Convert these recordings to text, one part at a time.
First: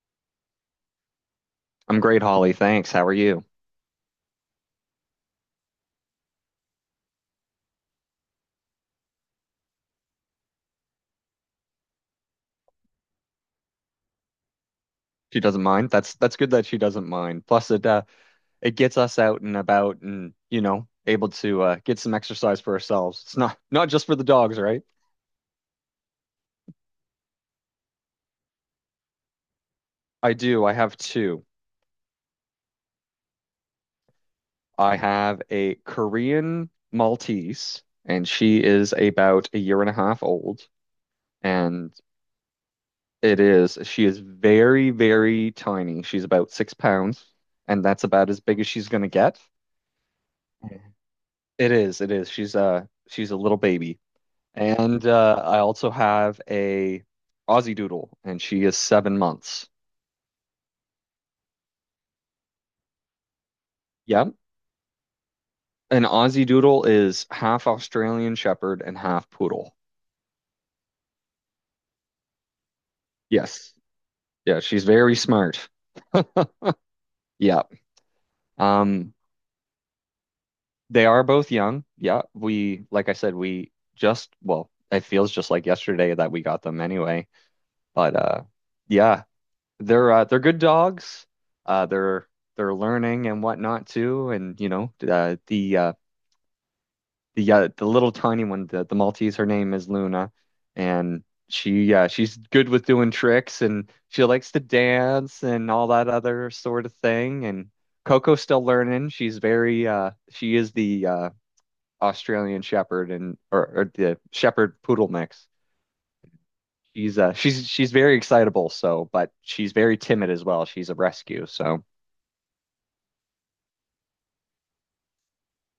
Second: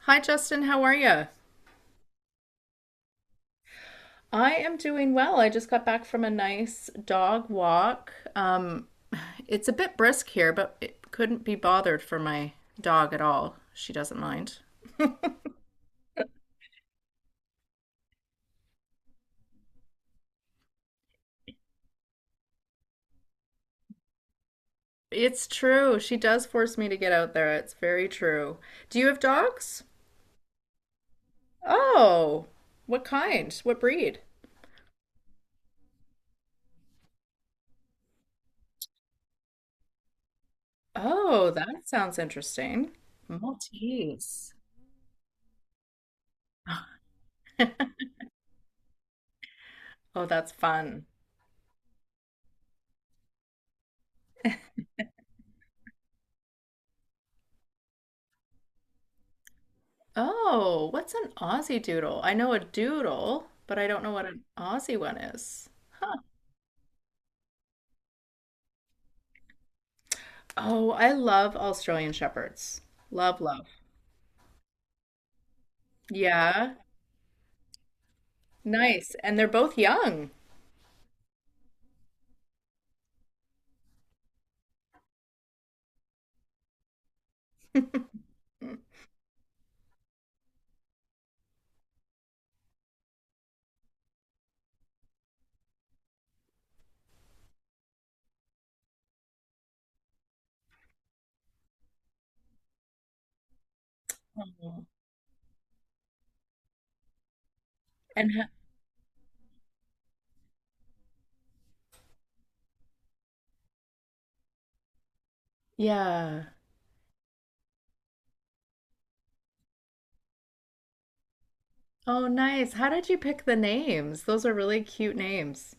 Hi, Justin. How are you? I'm great, Holly. Thanks. How are you? I am doing well. I just got back from a nice dog walk. It's a bit brisk here, but it couldn't be bothered for my dog at all. She doesn't mind. She doesn't mind. That's good that she doesn't mind. Plus, it gets us out and about, and you know, able to get some exercise for ourselves. It's not just for the dogs, right? It's true. She does force me to get out there. It's very true. Do you have dogs? I do. I have two. Oh, what kind? What breed? I have a Korean Maltese, and she is about a year and a half old. Oh, that And sounds interesting. it is she is Maltese. very, very tiny. She's about 6 pounds, and that's about as big as she's gonna get. Oh, that's Mhm. fun. It is, it is. She's a little baby. And I also have a Aussie Doodle, and she is 7 months. Oh, what's an Aussie doodle? I know a doodle, but I don't know what Yep. an Aussie one is. An Aussie Doodle is half Australian Shepherd and half poodle. Oh, I love Australian Shepherds. Love, love. Yes. Yeah, she's very smart. Yeah, Yeah. nice. Um, And they're both young. they are both young. Yeah. We, like I said, well, it feels just like yesterday that we got them anyway. But yeah, they're good dogs. Uh they're they're learning and whatnot too. And you know, the little tiny one, the Maltese, her name is Luna, and she yeah, she's good with doing tricks and she likes to Mhm. dance and all that other sort of thing. And And Coco's ha- still learning. She is the Australian Shepherd or the Shepherd Poodle mix. yeah. She's very excitable, so but she's very timid as well. She's a rescue, so Oh, nice. How did you pick the names? Those are really cute names.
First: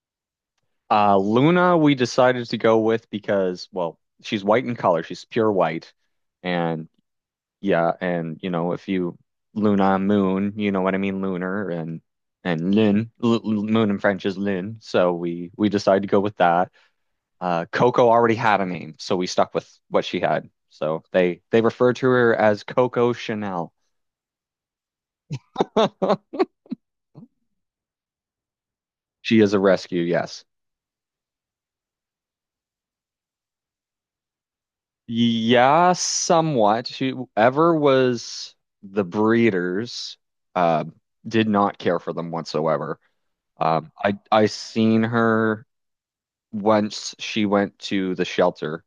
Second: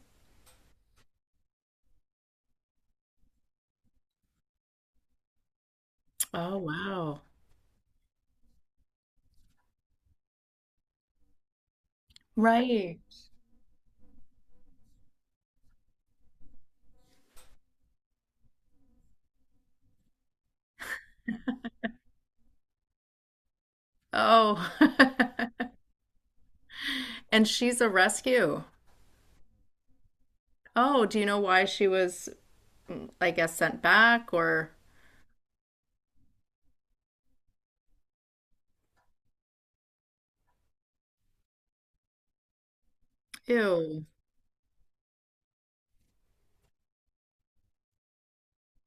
Luna we decided to go with because well, she's white in color. She's pure white Oh, and wow. yeah, and you know, if you Luna moon, you know what I mean, lunar and Right. Moon in French is lin, so we decided to go with that. Coco already had a name, so we stuck with what she had. So they refer to her as Coco Chanel. Oh. And she's a rescue. She is a rescue, yes. Oh, do you know why she was, I guess, sent back or Yeah, somewhat. Whoever was the breeders uh, did not care for them whatsoever. Ew. I seen her once she went to the shelter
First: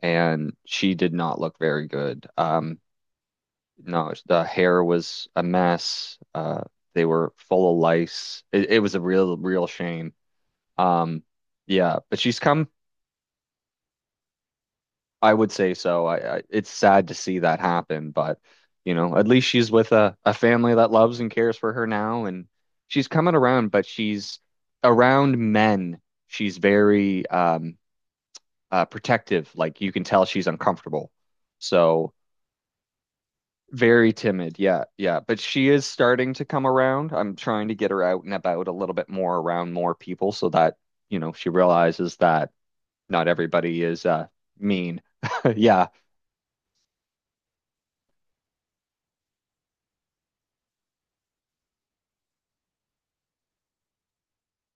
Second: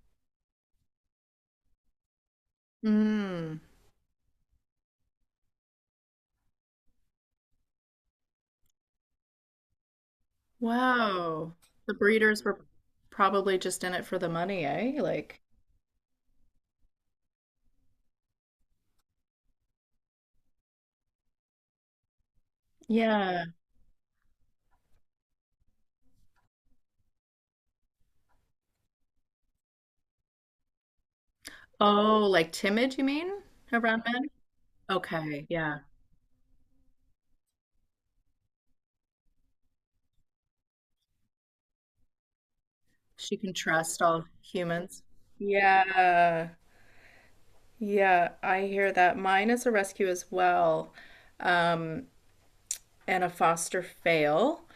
and she did not look very good. Mm. No, the hair was a mess. They were full of lice. It was a real, real shame. Um, Wow. The yeah, but she's breeders were come. probably just in it for the money, eh? I Like, would say so. I it's sad to see that happen, but you know, at least she's with a family that loves and cares for her now, and she's coming yeah. around, but she's around men. She's very protective. Like you can tell she's uncomfortable. So Oh, like timid, you mean? Around very men? timid. Yeah, yeah. But Okay, she yeah. is starting to come around. I'm trying to get her out and about a little bit more around more people so that, you know, she realizes that not She can everybody trust is all uh mean. humans. Yeah. Yeah. Yeah, I hear that. Mine is a rescue as well, um, and a foster fail.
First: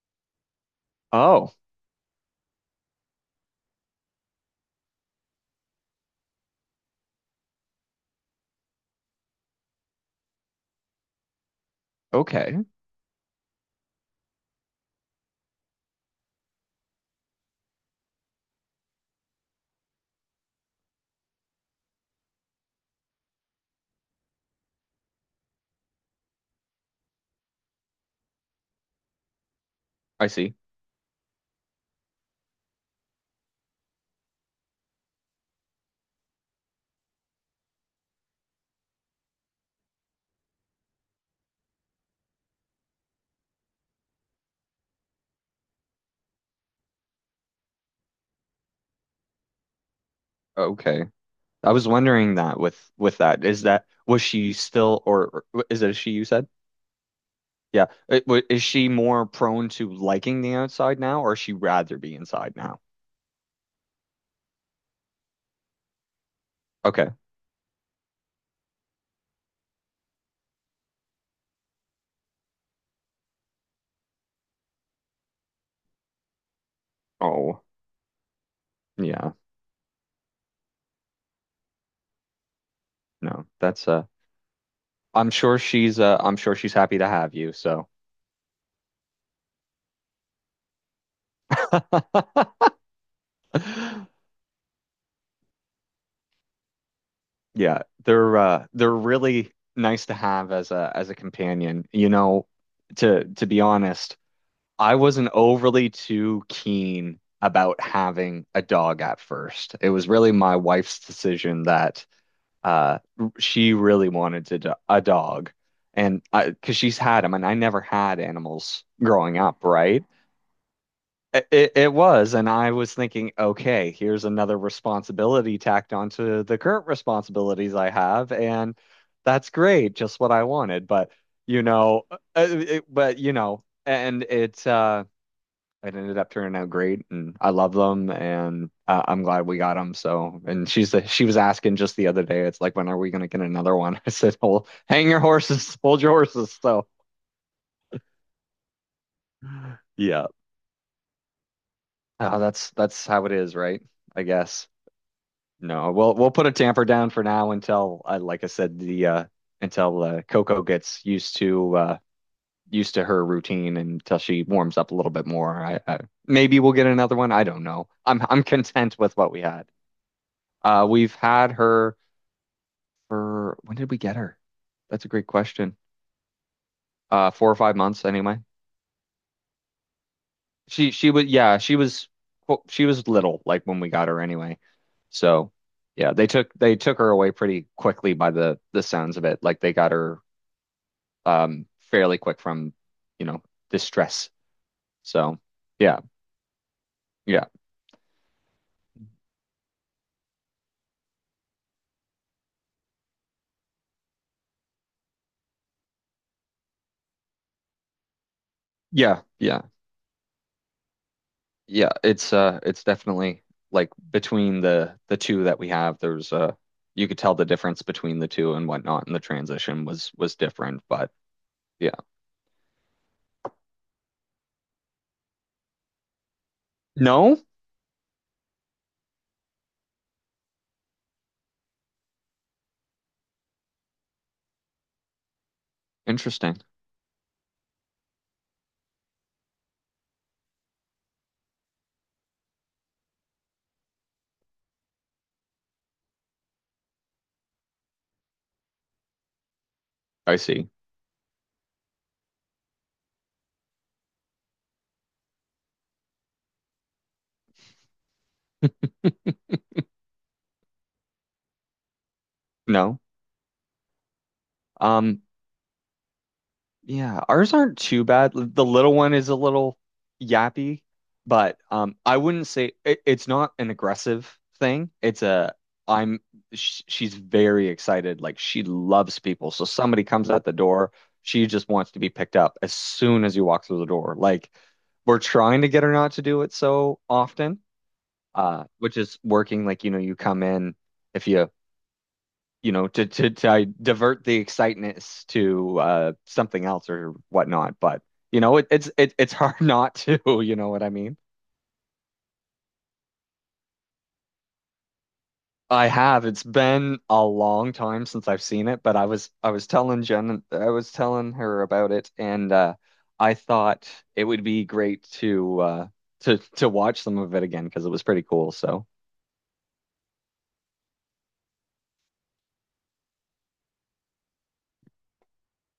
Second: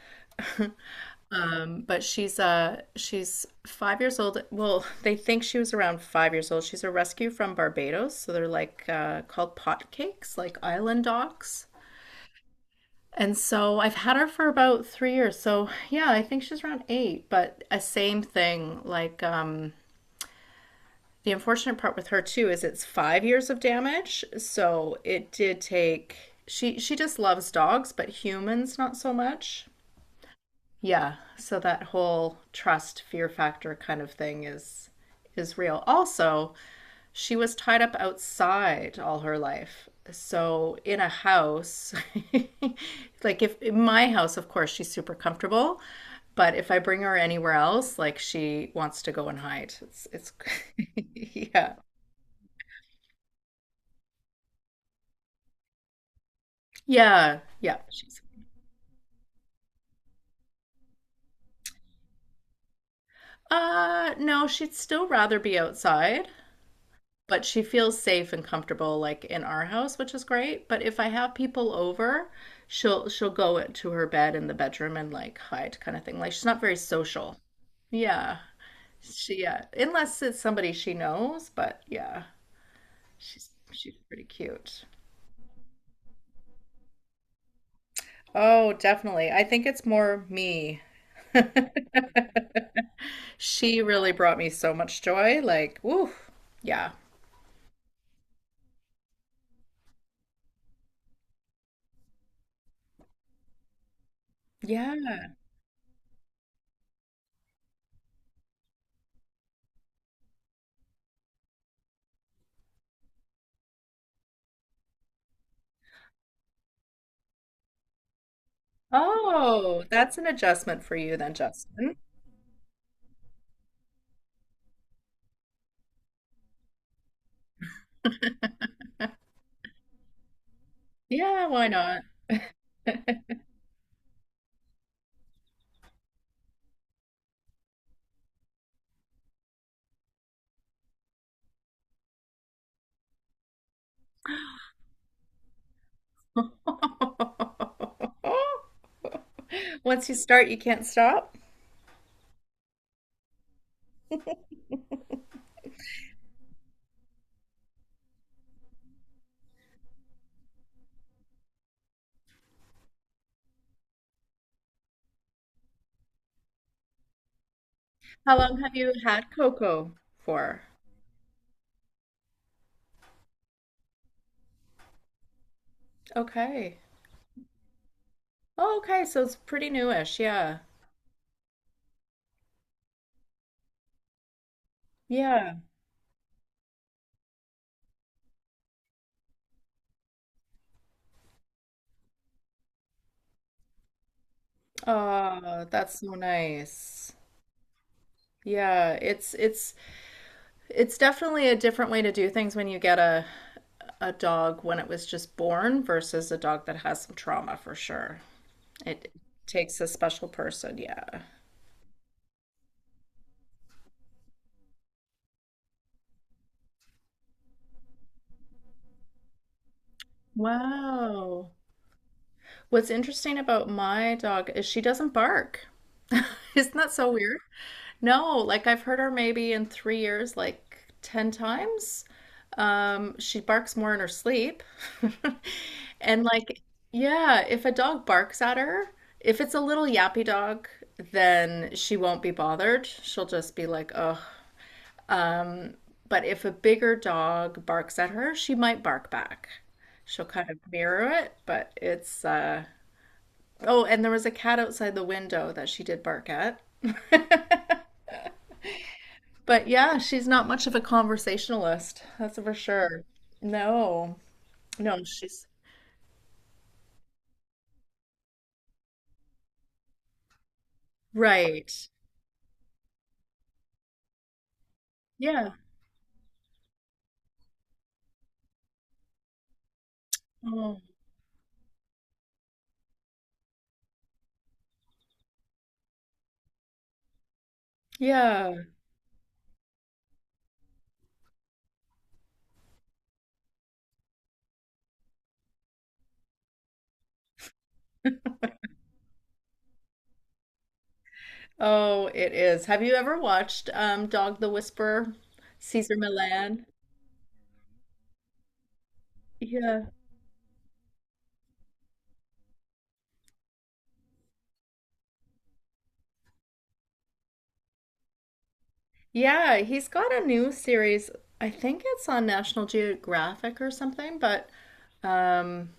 Oh, But she's 5 years old. Well, they think she was around 5 years old. She's a rescue from Barbados, so they're called pot cakes, like island dogs. okay. And so I've had her for about 3 years. So yeah, I think she's around eight. But a same thing. The unfortunate part with her too is it's 5 years of damage. So it did take. She just loves dogs, but humans not so much. I see. Yeah. So that whole trust fear factor kind of thing is real. Also, she was tied up outside all her life. So in a house, like if in my house, of course, she's super comfortable, but if I bring her anywhere else, like she wants to go and hide. It's Okay. I yeah. was wondering that with that. Is that was she still or- is it a she you said? Yeah, yeah. Yeah. She's It- wa- Is she more prone to liking the outside now or is she rather be inside now? No, she'd still rather be outside. Okay. But she feels safe and comfortable like in our house, which is great. But if I have people over, she'll go to her bed in the bedroom and like hide kind of thing. Like she's not very social. Oh. Yeah. Yeah, She yeah, unless it's somebody she knows, but yeah, no, she's that's she's pretty cute. I'm sure she's happy to have you, so Oh, definitely. I think it's more me. She really brought me so much joy. Like, woo. Yeah. yeah, they're really nice to have as a companion. You know, to be honest, Yeah. I wasn't overly too keen about having a dog at first. It was really my wife's decision that uh she really wanted to do a dog. And I, because she's had them, and I never had animals growing up, Oh, right? that's an adjustment for you then, It Justin. was, and I was thinking, okay, here's another responsibility tacked onto the current responsibilities I have, and that's great, just what I wanted. But Yeah, why not? But you know, and it it ended up turning out great, and I love them, and I'm glad we got them. So, and she was asking just the other day, it's like, when are we gonna get another one? I said, well, hang your horses, hold your horses. So, Once you yeah, start, you can't stop. That's how it is, right? I guess. No, we'll put a tamper down for now until, like I said, the until Coco gets used to used to her routine and until she warms up a little bit more. I maybe we'll get another one. I don't know. I'm How I'm long have you content with had what we had. cocoa for? We've had her for when did we get her? That's a great question. Okay. 4 or 5 months anyway. Oh, okay, so it's pretty newish. Yeah. She was yeah, she was well, she was little like when we got her anyway. So Yeah. yeah, they took her away pretty quickly by the sounds of it. Like they got her fairly quick from, you know, distress. So Oh, yeah, that's so nice. yeah, Yeah, it's definitely a different way to do things when you get a dog when it was just born versus a dog that has some trauma for sure. It yeah, yeah, takes a special person, yeah. yeah. It's definitely like between the two that we have, there's you could tell the difference between the two and whatnot, and the transition was different. But Wow. yeah, What's interesting about my dog is she doesn't bark. Isn't that so no, weird? No, like I've heard her maybe in 3 years, like 10 times. She barks more in her sleep. And interesting. like, yeah, if a dog barks at her, if it's a little yappy dog, then she won't be bothered. She'll just be like, ugh. But if a bigger dog barks at her, she might bark back. She'll I kind of see. mirror it, but it's uh oh, and there was a cat outside the window that she did bark at. But yeah, she's not much of a conversationalist, that's for No, sure. No, no, um, she's. yeah, ours aren't too bad. L- The little one is a little yappy, but Right. I wouldn't say it's not an aggressive thing. It's Yeah. a I'm sh she's very excited. Like she loves people. So somebody comes at the Oh, door, she just wants to be picked up as soon as you walk through the door. Like we're trying to get her not to do it so often, yeah. Which is working. Like you know, you come in if you you know, to divert the excitement to something else or whatnot. But you know, it's hard not to. You know what I mean? Oh, it is. Have you ever watched Dog the Whisperer, I Cesar have. It's Millan? been a long time since I've seen it, but I was Yeah. telling Jen, I was telling her about it, and I thought it would be great to to watch some of it again because it was pretty cool. So. Yeah, he's got a new series. I think it's on National Geographic or something, but. um,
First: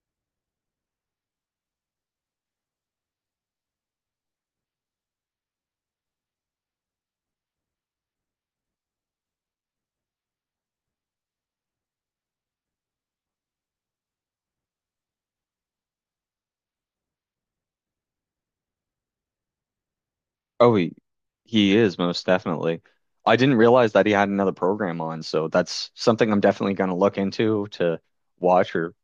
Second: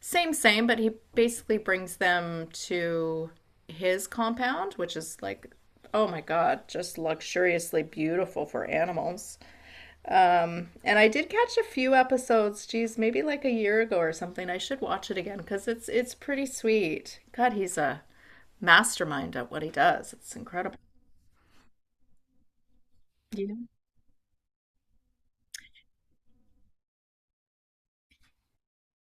Same, same, but he basically brings them to his compound, which is like, oh my God, just luxuriously beautiful for animals. And I did catch a few episodes, geez, maybe like a year ago or something. I should watch it again because it's pretty sweet. God, he's a mastermind at what he does. It's Oh, incredible. he, he is most definitely. I Yeah. didn't realize that he had another program on, so that's something I'm definitely going to look into to watch or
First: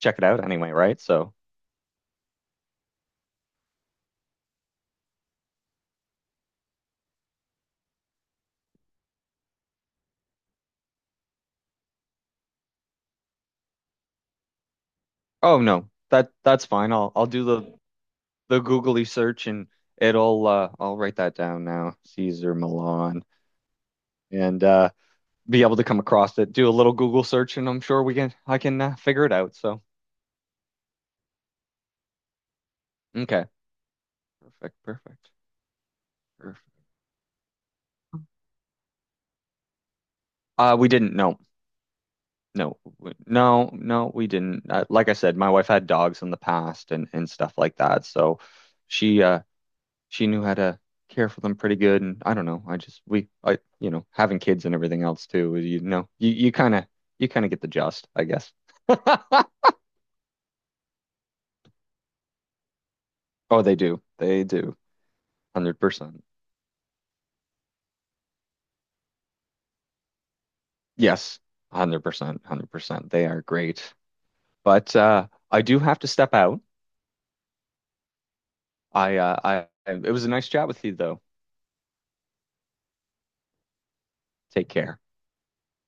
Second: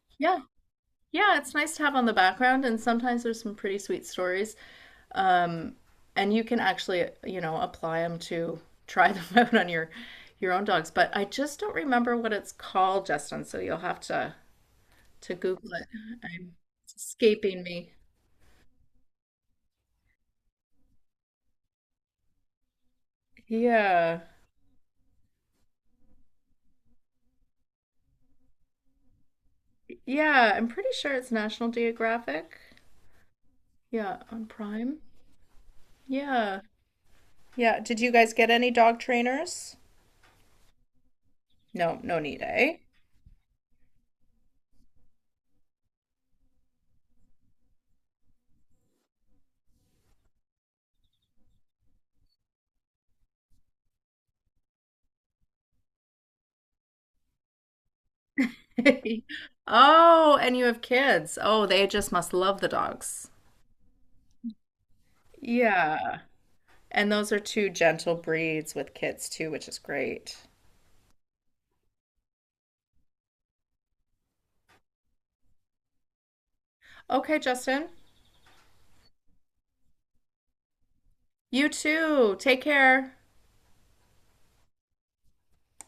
check it Yeah. out anyway, right? So, Yeah, it's nice to have on the background, and sometimes there's some pretty sweet stories. Um, and you can actually, you know, apply them to try them out on your own dogs. But I just don't remember what it's called, Justin. So you'll have to oh Google it. no, that I'm, that's fine. it's I'll do escaping me. the googly search and it'll I'll write that down now. Caesar Milan Yeah, and be able to come across it. Do a little Google search and I'm sure we can I can figure it out. So, yeah. I'm pretty sure it's National Geographic. okay. Yeah, on Perfect, Prime. perfect. Yeah. Perfect. Yeah. Did you guys get any dog trainers? We didn't know. No, no need, No, eh? w- no, no, we didn't. Like I said, my wife had dogs in the past and stuff like that, so she uh she knew how to care for them pretty good. And I don't know, I just we I you know, having kids and everything else too, you know, you kind of get the gist, I guess. Oh, and you have kids. Oh, they just must love the dogs. Oh, they do, one hundred Yeah. percent. And those are two gentle breeds with kids too, which is great. Yes, 100%, 100%. They are great, but I do have to step out. Okay, Justin. I it was a nice chat with you though. You too. Take care. Take care.